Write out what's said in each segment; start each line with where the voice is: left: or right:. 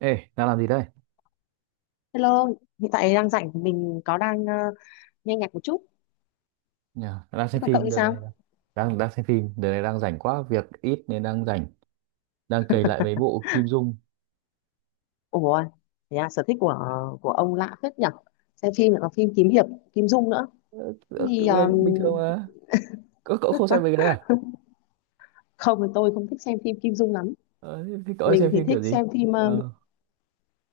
right: Ê, đang làm gì đây?
left: Hello, hiện tại đang rảnh mình có đang nghe nhạc một chút.
right: Nhà đang
left: Thế
right: xem
left: còn cậu
right: phim
left: thì
right: đợt
left: sao?
right: này. Đang đang xem phim, đợt này đang rảnh quá, việc ít nên đang rảnh, đang cày lại mấy bộ Kim Dung.
left: Ủa, thế à, sở thích của ông lạ phết nhỉ? Xem phim lại còn phim kiếm hiệp, Kim Dung nữa.
right: Ơ,
left: Thì ờ,
right: bình thường mà. Cậu không xem mấy cái đấy à?
left: Không thì tôi không thích xem phim Kim Dung lắm.
right: Ờ, thế thế cậu hay
left: Mình
right: xem
left: thì
right: phim
left: thích
right: kiểu gì?
left: xem phim ờ,
right: Ờ,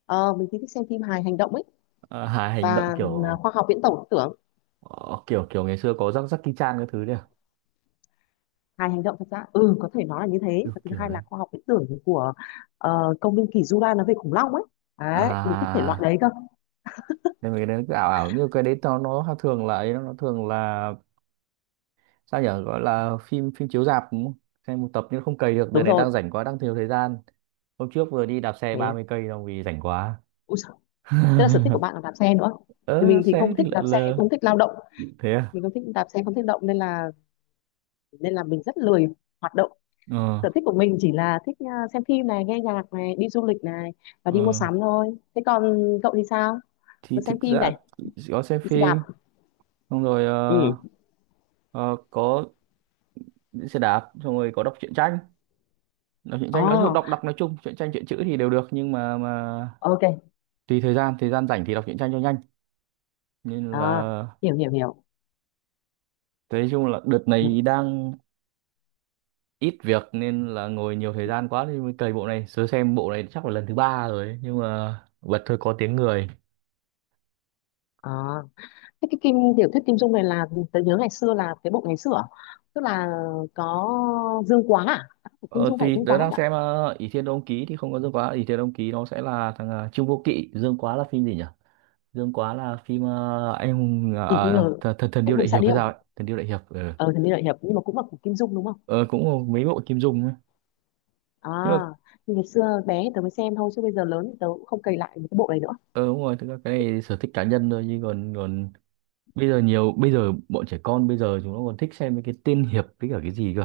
left: ờ, mình thì thích xem phim hài hành động ấy,
right: À, hài hành động
left: và
right: kiểu
left: khoa học viễn tổ tưởng.
right: ờ, kiểu kiểu ngày xưa có rắc rắc Jackie Chan cái thứ đấy à?
left: Hài hành động thật ra ừ có thể nói là như thế.
right: Kiểu
left: Và thứ
right: kiểu
left: hai
right: đấy.
left: là khoa học viễn tưởng, của công viên kỷ Jura, nói về khủng long ấy. Đấy, mình thích thể loại
right: À,
left: đấy cơ.
right: nên mấy cái đấy nó cứ ảo ảo như cái đấy nó thường là ấy, nó thường là sao nhở, gọi là phim phim chiếu rạp đúng không? Xem một tập nhưng không cày được, đợt
left: Đúng
right: này
left: rồi.
right: đang rảnh quá, đang thiếu thời gian. Hôm trước vừa đi đạp xe
left: Thế.
right: 30 cây đâu vì rảnh quá.
left: Tức là sở thích của bạn là đạp xe nữa. Thì
right: Ờ, đạp
left: mình thì
right: xe
left: không
right: đi
left: thích đạp
right: lượn
left: xe,
right: lờ.
left: không thích lao động,
right: Thế à?
left: mình không thích đạp xe, không thích động, nên là mình rất lười hoạt động.
right: Ờ,
left: Sở thích của mình chỉ là thích xem phim này, nghe nhạc này, đi du lịch này và đi mua
right: ờ.
left: sắm thôi. Thế còn cậu thì sao? Vừa
right: Thì
left: xem
right: thực
left: phim
right: ra
left: này,
right: có xem
left: đi xe đạp.
right: phim, xong rồi
left: Ừ.
right: ờ, có đi xe đạp, xong rồi có đọc truyện tranh. Đọc truyện tranh nói chung,
left: Oh,
right: đọc đọc nói chung, truyện tranh truyện chữ thì đều được, nhưng mà
left: ok.
right: tùy thời gian rảnh thì đọc truyện tranh cho nhanh. Nên
left: À,
right: là
left: hiểu hiểu hiểu.
right: nói chung là đợt này đang ít việc nên là ngồi nhiều thời gian quá thì mới cày bộ này. Sớ xem bộ này chắc là lần thứ ba rồi ấy, nhưng mà bật thôi có tiếng người.
left: À, thế cái kim tiểu thuyết Kim Dung này là tớ nhớ ngày xưa là cái bộ ngày xưa à? Tức là có Dương Quá à? À, Kim
right: Ờ,
left: Dung phải
right: thì
left: Dương
right: tớ
left: Quá không
right: đang
left: nhỉ?
right: xem Ỷ Thiên Đông Ký thì không có Dương Quá. Ỷ Thiên Đông Ký nó sẽ là thằng Trương Vô Kỵ. Dương Quá là phim gì nhỉ? Dương Quá là phim anh hùng
left: Thì nhờ
right: thần, thần thần
left: Anh
right: điêu
left: Hùng
right: đại
left: Xạ
right: hiệp hay
left: Điêu,
right: sao ấy? Thần điêu đại hiệp. Ờ.
left: ờ thần tiên đại hiệp, nhưng mà cũng là của Kim Dung đúng không?
right: Ờ, cũng có mấy bộ Kim Dung ấy.
left: À,
right: Nhưng mà
left: nhưng ngày xưa bé thì tớ mới xem thôi, chứ bây giờ lớn thì tớ cũng không cày lại một cái bộ này nữa.
right: ờ đúng rồi, thực ra cái này sở thích cá nhân thôi, nhưng còn còn bây giờ nhiều, bây giờ bọn trẻ con bây giờ chúng nó còn thích xem mấy cái tiên hiệp với cả cái gì cơ.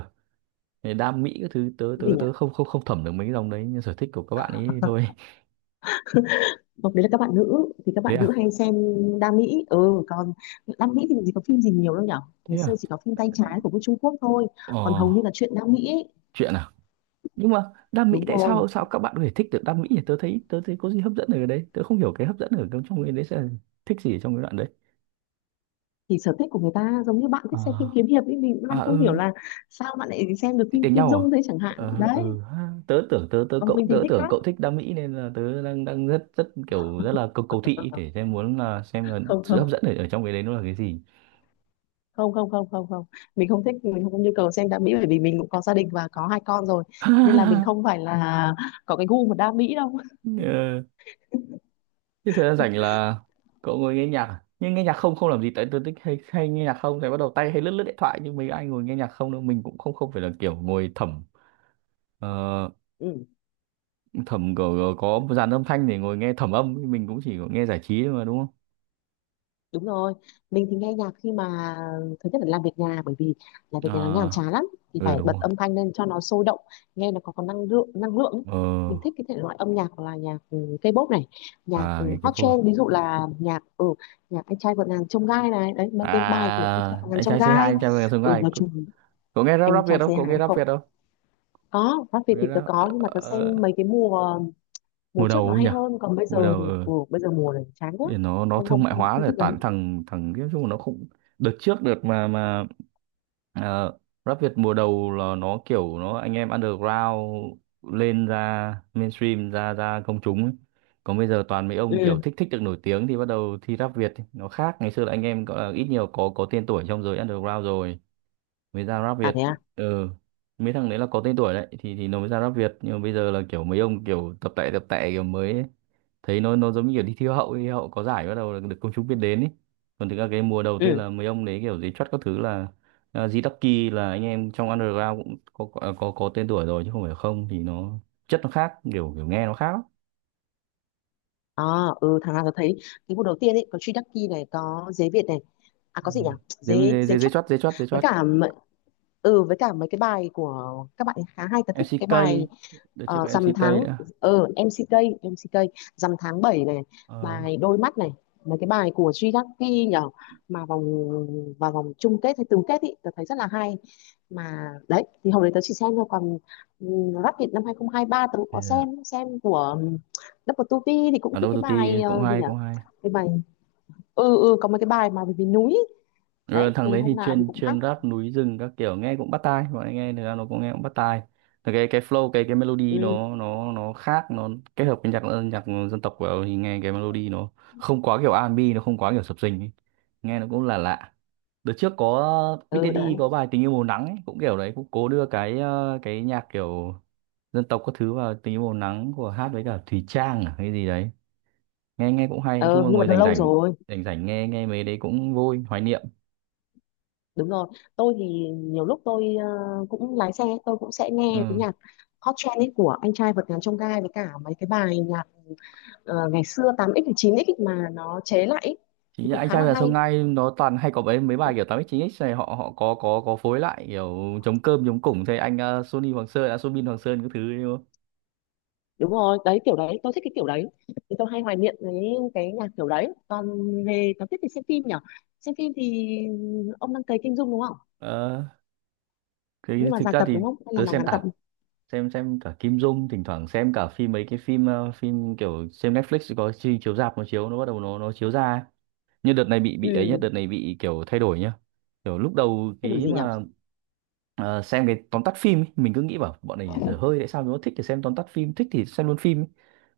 right: Cái đam mỹ các thứ tớ
left: Cái gì
right: tớ
left: nhỉ?
right: tớ không không không thẩm được mấy cái dòng đấy, nhưng sở thích của các bạn ấy thì thôi.
left: Không, đấy là các bạn nữ thì các bạn
right: Thế
left: nữ
right: à?
left: hay xem Đam Mỹ, ừ, còn Đam Mỹ thì làm gì có phim gì nhiều đâu nhở,
right: Thế
left: ngày xưa
right: à?
left: chỉ có phim tay trái của bên Trung Quốc thôi,
right: Ờ,
left: còn hầu như là chuyện Đam Mỹ ấy.
right: chuyện à? Nhưng mà đam mỹ,
left: Đúng
right: tại
left: rồi,
right: sao sao các bạn có thể thích được đam mỹ nhỉ? Tớ thấy có gì hấp dẫn ở đấy, tớ không hiểu cái hấp dẫn ở trong trong cái đấy sẽ là thích gì ở trong cái đoạn đấy.
left: thì sở thích của người ta giống như bạn thích xem phim
right: À.
left: kiếm hiệp ấy, mình cũng
right: À,
left: đang không hiểu
right: ừ,
left: là sao bạn lại xem được
right: thích
left: phim
right: đánh
left: Kim
right: nhau à?
left: Dung thế chẳng hạn
right: Ờ,
left: đấy.
right: ừ ha. tớ tưởng tớ tớ
left: Còn
right: cậu
left: mình thì
right: tớ
left: thích
right: tưởng
left: khác.
right: cậu thích đam mỹ nên là tớ đang đang rất rất kiểu rất là cầu cầu thị để xem, muốn là xem là
left: Không,
right: sự hấp
left: không,
right: dẫn ở trong cái đấy nó là cái gì.
left: không, không, không, không, không, mình không thích, mình không nhu cầu xem đam mỹ, bởi vì mình cũng có gia đình và có hai con rồi, nên là mình không phải là có cái gu mà đam mỹ đâu.
right: Ờ. Thế thời gian rảnh là cậu ngồi nghe nhạc à? Nhưng nghe nhạc không, không làm gì, tại tôi thích hay nghe nhạc không thì bắt đầu tay hay lướt lướt điện thoại, nhưng mấy ai ngồi nghe nhạc không đâu, mình cũng không không phải là kiểu ngồi ờ,
left: Ừ,
right: thẩm có một dàn âm thanh để ngồi nghe thẩm âm, mình cũng chỉ có nghe giải trí thôi mà đúng không?
left: đúng rồi, mình thì nghe nhạc khi mà thứ nhất là làm việc nhà, bởi vì làm việc nhà nó nhàm
right: Ờ
left: chán lắm, thì
right: ừ
left: phải
right: đúng
left: bật
right: rồi.
left: âm thanh lên cho nó sôi động, nghe nó có năng lượng, năng lượng ấy.
right: Ờ.
left: Mình thích cái thể loại âm nhạc là nhạc K-pop này, nhạc
right: À, nghe cái
left: hot
right: phô.
left: trend, ví dụ là nhạc nhạc anh trai vượt ngàn chông gai này, đấy, mấy cái bài
right: À
left: của anh trai vượt ngàn chông gai,
right: anh trai vượt ngàn chông gai.
left: nói
right: Cậu,
left: chung
right: cậu nghe rap
left: anh
right: rap Việt
left: trai
right: không? Cậu
left: C2
right: nghe rap
left: không.
right: Việt không?
left: Có Pháp Việt
right: Cậu nghe
left: thì tớ
right: rap
left: có, nhưng mà tớ xem mấy cái mùa mùa
right: mùa
left: trước
right: đầu
left: nó
right: ấy
left: hay
right: nhỉ?
left: hơn, còn bây
right: Mùa
left: giờ
right: đầu
left: thì
right: ờ.
left: bây giờ mùa này chán quá.
right: Thì nó
left: Không,
right: thương
left: không,
right: mại
left: không,
right: hóa
left: không
right: rồi,
left: thích lắm.
right: toàn thằng thằng nói chung là nó không. Đợt trước được, mà ờ, rap Việt mùa đầu là nó kiểu nó anh em underground lên ra mainstream, ra ra công chúng ấy. Còn bây giờ toàn mấy ông kiểu
left: Ừ.
right: thích thích được nổi tiếng thì bắt đầu thi rap Việt ấy. Nó khác ngày xưa là anh em gọi là ít nhiều có tên tuổi trong giới underground rồi mới ra rap
left: À, thế
right: Việt.
left: à?
right: ừ Mấy thằng đấy là có tên tuổi đấy thì nó mới ra rap Việt, nhưng mà bây giờ là kiểu mấy ông kiểu tập tẻ kiểu mới ấy. Thấy nó giống như kiểu đi thi Hoa hậu ấy. Hoa hậu có giải bắt đầu là được công chúng biết đến ấy, còn thực ra cái mùa đầu tiên
left: Ừ.
right: là mấy ông đấy kiểu giấy chót các thứ là à, G-Ducky là anh em trong underground cũng có tên tuổi rồi, chứ không phải, không thì nó chất nó khác, kiểu kiểu nghe nó khác lắm.
left: À, ừ, thằng nào tớ thấy cái mùa đầu tiên ấy có Truy Đắc Kỳ này, có Dế Việt này, à
right: Ừ.
left: có gì nhỉ,
right: giấy
left: Dế
right: giấy
left: Dế
right: giấy giấy
left: Chấp,
right: chót giấy chót giấy
left: với
right: chót
left: cả m- ừ với cả mấy cái bài của các bạn ấy khá hay, tớ thích cái
right: MCK.
left: bài.
right: Đợt trước có
left: Rằm
right: MCK
left: tháng,
right: nữa.
left: MCK MCK rằm tháng 7 này,
right: Ờ,
left: bài đôi mắt này, mấy cái bài của Jidaki nhở, mà vào vòng chung kết hay tứ kết ý tớ thấy rất là hay. Mà đấy thì hồi đấy tớ chỉ xem thôi, còn Rap Việt năm 2023 tớ cũng có
right: bây giờ
left: xem của Double tu Vi, thì cũng
right: ở
left: thích
right: đâu
left: cái bài,
right: cũng
left: gì
right: hay,
left: nhở,
right: cũng hay.
left: cái bài, có mấy cái bài mà về, núi ý.
right: Rồi
left: Đấy
right: thằng
left: thì
right: đấy
left: hôm
right: thì
left: nào thì
right: chuyên
left: cũng hát.
right: chuyên rap núi rừng các kiểu, nghe cũng bắt tai, bọn anh nghe thực ra nó cũng nghe cũng bắt tai. Thì cái flow cái melody
left: Ừ.
right: nó khác, nó kết hợp với nhạc dân tộc vào thì nghe cái melody nó không quá kiểu R&B, nó không quá kiểu sập sình ấy. Nghe nó cũng là lạ lạ. Đợt trước có Big
left: Ừ, đấy,
right: Daddy có bài tình yêu màu nắng ấy, cũng kiểu đấy, cũng cố đưa cái nhạc kiểu dân tộc các thứ vào, tình yêu màu nắng của hát với cả Thùy Trang à, hay gì đấy. Nghe nghe cũng hay, nói
left: ờ
right: chung là
left: nhưng mà
right: ngồi
left: đã
right: rảnh
left: lâu
right: rảnh
left: rồi.
right: rảnh rảnh nghe nghe mấy đấy cũng vui hoài niệm.
left: Đúng rồi, tôi thì nhiều lúc tôi cũng lái xe, tôi cũng sẽ nghe cái
right: Ừ.
left: nhạc hot trend ấy của anh trai vượt ngàn chông gai, với cả mấy cái bài nhạc ngày xưa 8x và 9x ấy mà nó chế lại ấy, thì
right: Chính là
left: cũng
right: anh
left: khá
right: trai
left: là
right: và
left: hay.
right: sông Gai, nó toàn hay có mấy mấy bài kiểu 8x9x này, họ họ có phối lại kiểu chống cơm chống củng thế, anh ờ, Sony Hoàng Sơn à, Soobin Hoàng Sơn các thứ ấy đúng không?
left: Đúng rồi, đấy kiểu đấy, tôi thích cái kiểu đấy, thì tôi hay hoài niệm với cái nhạc kiểu đấy. Còn về, còn tiếp thì xem phim nhỉ, xem phim thì ông đang cấy Kim Dung đúng không?
right: Ờ, cái
left: Nhưng mà
right: thực
left: dài
right: ra
left: tập
right: thì
left: đúng không hay là
right: tớ
left: nó
right: xem
left: ngắn tập?
right: tạp, xem cả Kim Dung, thỉnh thoảng xem cả phim, mấy cái phim kiểu xem Netflix có chiếu rạp, nó chiếu, nó bắt đầu nó chiếu ra ấy. Nhưng đợt này bị ấy nhá,
left: Ừ,
right: đợt này bị kiểu thay đổi nhá, kiểu lúc đầu
left: thế đổi
right: cái
left: gì nhỉ?
right: mà xem cái tóm tắt phim ấy. Mình cứ nghĩ bảo bọn này dở hơi, tại sao nó thích thì xem tóm tắt phim, thích thì xem luôn phim ấy.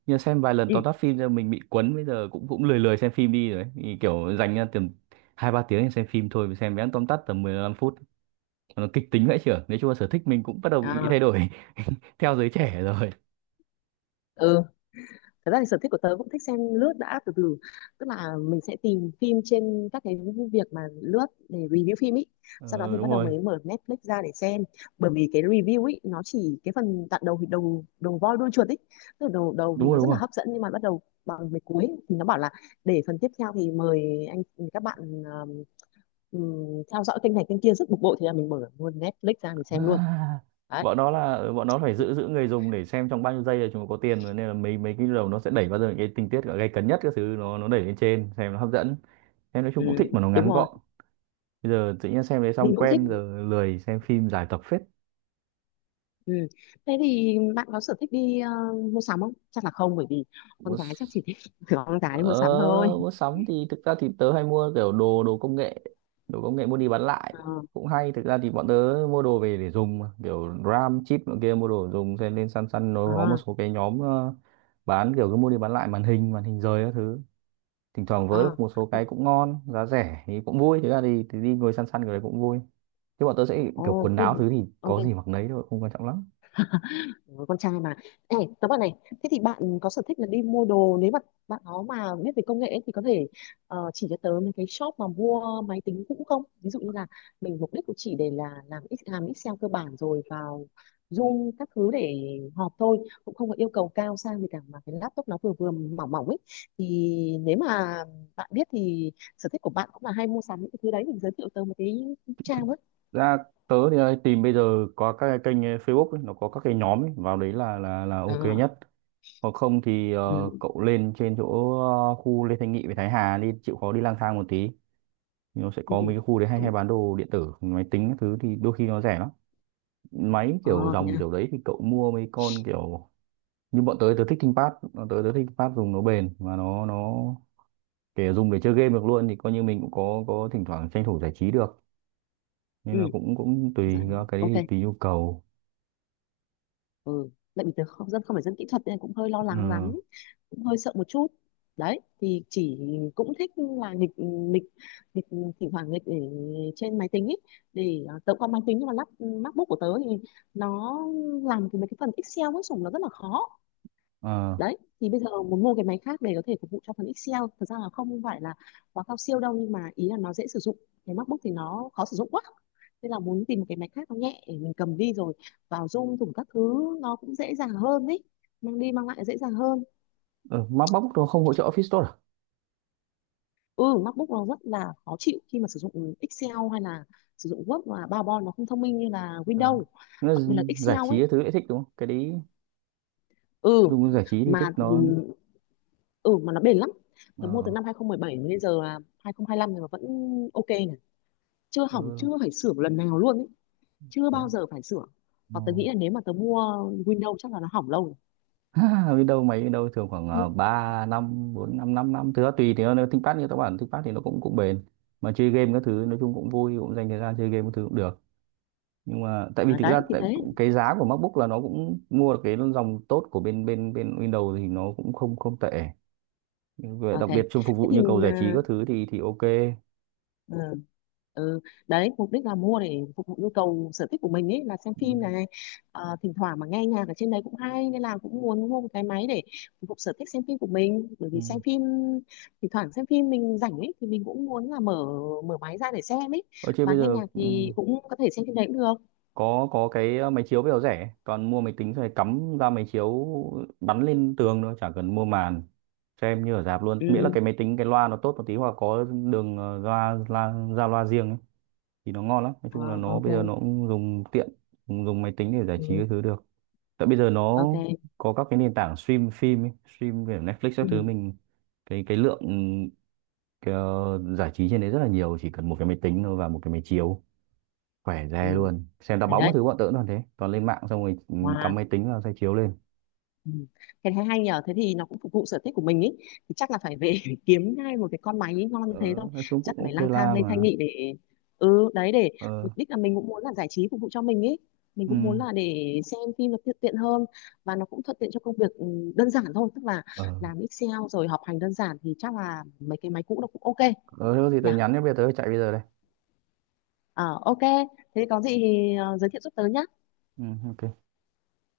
right: Nhưng mà xem vài lần
left: Ừ.
right: tóm tắt phim rồi mình bị quấn, bây giờ cũng cũng lười lười xem phim đi rồi ấy. Thì kiểu dành ra tầm hai ba tiếng để xem phim thôi, mình xem vẽ tóm tắt tầm 15 phút nó kịch tính vậy, chưa nói chung là sở thích mình cũng bắt đầu bị
left: À,
right: thay đổi. Theo giới trẻ rồi.
left: ừ, thật ra thì sở thích của tớ cũng thích xem lướt đã, từ từ, tức là mình sẽ tìm phim trên các cái việc mà lướt để review phim ý, sau đó
right: Ờ,
left: thì bắt
right: đúng
left: đầu
right: rồi,
left: mình mở Netflix ra để xem, bởi vì cái review ý nó chỉ cái phần đoạn đầu, thì đầu đầu voi đuôi chuột ý, tức là đầu đầu thì
right: đúng rồi,
left: nó
right: đúng
left: rất là
right: rồi.
left: hấp dẫn, nhưng mà bắt đầu bằng về cuối thì nó bảo là để phần tiếp theo thì mời anh, các bạn um, theo dõi kênh này kênh kia, rất bực bội, thì là mình mở luôn Netflix ra mình xem luôn
right: À,
left: đấy.
right: bọn nó phải giữ giữ người dùng để xem trong bao nhiêu giây là chúng nó có tiền rồi, nên là mấy mấy cái đầu nó sẽ đẩy bao giờ những cái tình tiết gay cấn nhất các thứ nó đẩy lên trên, xem nó hấp dẫn. Em nói
left: Ừ,
right: chung cũng thích mà nó
left: đúng
right: ngắn
left: rồi,
right: gọn, bây giờ tự nhiên xem đấy xong
left: mình cũng thích.
right: quen, giờ lười xem phim dài tập
left: Ừ. Thế thì bạn có sở thích đi mua sắm không? Chắc là không, bởi vì con gái chắc chỉ
right: phết.
left: thích con gái đi
right: Ờ,
left: mua sắm thôi.
right: mua sắm thì thực ra thì tớ hay mua kiểu đồ đồ công nghệ, đồ công nghệ mua đi bán lại
left: Ờ,
right: cũng hay, thực ra thì bọn tớ mua đồ về để dùng mà. Kiểu RAM chip nọ kia mua đồ dùng, xem lên săn săn, nó
left: ờ,
right: có một số cái nhóm bán kiểu cứ mua đi bán lại màn hình, màn hình rời các thứ, thỉnh thoảng vớ
left: ờ.
right: được một số cái cũng ngon giá rẻ thì cũng vui, thực ra thì đi ngồi săn săn cái đấy cũng vui. Chứ bọn tớ sẽ kiểu
left: Ồ,
right: quần
left: thế,
right: áo thứ thì
left: ok.
right: có gì mặc nấy thôi, không quan trọng lắm.
left: Ừ, con trai mà. Ê, tớ bảo này, thế thì bạn có sở thích là đi mua đồ, nếu mà bạn nó mà biết về công nghệ ấy, thì có thể chỉ cho tớ mấy cái shop mà mua máy tính cũ không, ví dụ như là mình mục đích cũng chỉ để là làm làm Excel cơ bản, rồi vào Zoom các thứ để họp thôi, cũng không có yêu cầu cao sang gì cả, mà cái laptop nó vừa vừa mỏng mỏng ấy, thì nếu mà bạn biết thì sở thích của bạn cũng là hay mua sắm những cái thứ đấy, thì giới thiệu tớ một cái trang ấy.
right: Ra tớ thì tìm bây giờ có các cái kênh Facebook ấy, nó có các cái nhóm ấy, vào đấy là ok
left: À,
right: nhất. Hoặc không thì
left: ừ,
right: cậu lên trên chỗ khu Lê Thanh Nghị với Thái Hà đi, chịu khó đi lang thang một tí, nó sẽ
left: ừ,
right: có mấy cái khu đấy hay hay
left: cũng
right: bán đồ điện tử máy tính các thứ thì đôi khi nó rẻ lắm. Máy
left: ờ,
right: kiểu
left: thế
right: dòng
left: à,
right: kiểu đấy thì cậu mua mấy con kiểu như bọn tớ, tớ thích ThinkPad, dùng nó bền và nó kể dùng để chơi game được luôn, thì coi như mình cũng có thỉnh thoảng tranh thủ giải trí được, nên
left: ừ,
right: là cũng cũng
left: dạ,
right: tùy, cái đấy
left: ok,
right: thì tùy nhu cầu.
left: ừ, tại vì tớ không phải dân kỹ thuật nên cũng hơi lo lắng
right: Ờ
left: lắm, cũng hơi sợ một chút. Đấy thì chỉ cũng thích là nghịch nghịch nghịch, thỉnh thoảng nghịch ở trên máy tính ấy, để tớ cũng có máy tính nhưng mà lắp MacBook của tớ thì nó làm cái mấy cái phần Excel với sủng nó rất là khó.
right: ờ.
left: Đấy thì bây giờ muốn mua cái máy khác để có thể phục vụ cho phần Excel, thật ra là không phải là quá cao siêu đâu, nhưng mà ý là nó dễ sử dụng, cái MacBook thì nó khó sử dụng quá, nên là muốn tìm một cái máy khác nó nhẹ để mình cầm đi, rồi vào Zoom thủng các thứ nó cũng dễ dàng hơn đấy, mang đi mang lại dễ dàng hơn.
right: Ờ, MacBook nó không hỗ trợ Office Store à?
left: Ừ, MacBook nó rất là khó chịu khi mà sử dụng Excel, hay là sử dụng Word và PowerPoint, nó không thông minh như là
right: Ờ.
left: Windows,
right: Nó
left: đặc biệt là
right: giải
left: Excel
right: trí
left: ấy.
right: cái thứ lại thích đúng không? Cái đấy
left: Ừ,
right: Dung giải trí thì thích
left: mà
right: nó.
left: nó bền lắm. Tớ mua từ
right: ờ
left: năm 2017 mà bây giờ là 2025 rồi mà vẫn ok này, chưa hỏng,
right: ừ,
left: chưa phải sửa một lần nào luôn ấy. Chưa
right: thế,
left: bao giờ phải sửa,
right: ờ.
left: và tớ nghĩ là nếu mà tớ mua Windows chắc là nó hỏng lâu
right: Biết đâu biết đâu thường khoảng
left: rồi.
right: 3 năm 4 5 5 năm thứ đó tùy, thì nó ThinkPad, như các bạn ThinkPad thì nó cũng cũng bền, mà chơi game các thứ nói chung cũng vui, cũng dành thời gian chơi game các thứ cũng được, nhưng mà tại vì
left: À,
right: thực ra
left: đấy thì thế,
right: cái giá của MacBook là nó cũng mua được cái dòng tốt của bên bên bên Windows thì nó cũng không không tệ. Và
left: ok,
right: đặc biệt trong phục
left: thế
right: vụ
left: thì
right: nhu cầu giải trí các thứ thì ok.
left: ờ, ờ, ừ, đấy mục đích là mua để phục vụ nhu cầu sở thích của mình ấy, là xem
right: Ừ.
left: phim này. Ờ, thỉnh thoảng mà nghe nhạc ở trên đấy cũng hay, nên là cũng muốn mua một cái máy để phục vụ sở thích xem phim của mình, bởi
right: Ừ.
left: vì xem phim, thỉnh thoảng xem phim mình rảnh ấy, thì mình cũng muốn là mở mở máy ra để xem ấy,
right: Ở trên
left: và
right: bây
left: nghe
right: giờ
left: nhạc
right: ừ.
left: thì cũng có thể xem trên đấy cũng được.
right: Có cái máy chiếu bây giờ rẻ, toàn mua máy tính rồi cắm ra máy chiếu bắn lên tường thôi, chả cần mua màn, xem như ở rạp luôn, miễn là
left: Ừ.
right: cái máy tính cái loa nó tốt một tí hoặc có đường loa loa ra loa riêng ấy, thì nó ngon lắm. Nói
left: Ờ,
right: chung là nó
left: ok.
right: bây giờ nó cũng dùng tiện, dùng máy tính để giải trí
left: Ừ,
right: cái thứ được, tại bây giờ nó
left: ok.
right: có các cái nền tảng stream phim ấy, stream kiểu Netflix các
left: Ừ.
right: thứ, mình cái lượng cái, giải trí trên đấy rất là nhiều, chỉ cần một cái máy tính thôi và một cái máy chiếu khỏe
left: Ừ,
right: re luôn, xem đá
left: hay
right: bóng cái
left: đấy.
right: thứ bọn tớ cũng toàn thế, toàn lên mạng xong rồi
left: Wow.
right: cắm máy tính vào xoay chiếu lên.
left: Ừ. Cái thấy hay nhờ, thế thì nó cũng phục vụ sở thích của mình ý, thì chắc là phải về phải kiếm ngay một cái con máy ý ngon như
right: ờ,
left: thế thôi,
right: nói chung cũng
left: chắc là phải
right: ok
left: lang thang
right: la
left: lên Thanh
right: mà.
left: Nghị để, ừ đấy, để
right: Ờ.
left: mục đích là mình cũng muốn là giải trí phục vụ cho mình ý, mình
right: Ừ.
left: cũng muốn là để xem phim nó tiện tiện hơn, và nó cũng thuận tiện cho công việc, đơn giản thôi, tức là
right: Ờ.
left: làm Excel rồi học hành đơn giản, thì chắc là mấy cái máy cũ nó cũng ok
right: Ờ. Thế có gì tớ
left: nhỉ.
right: nhắn nhé, bây giờ tớ chạy bây giờ đây.
left: Ờ, ok, thế có gì thì giới thiệu giúp tớ nhá.
right: Ừ ok.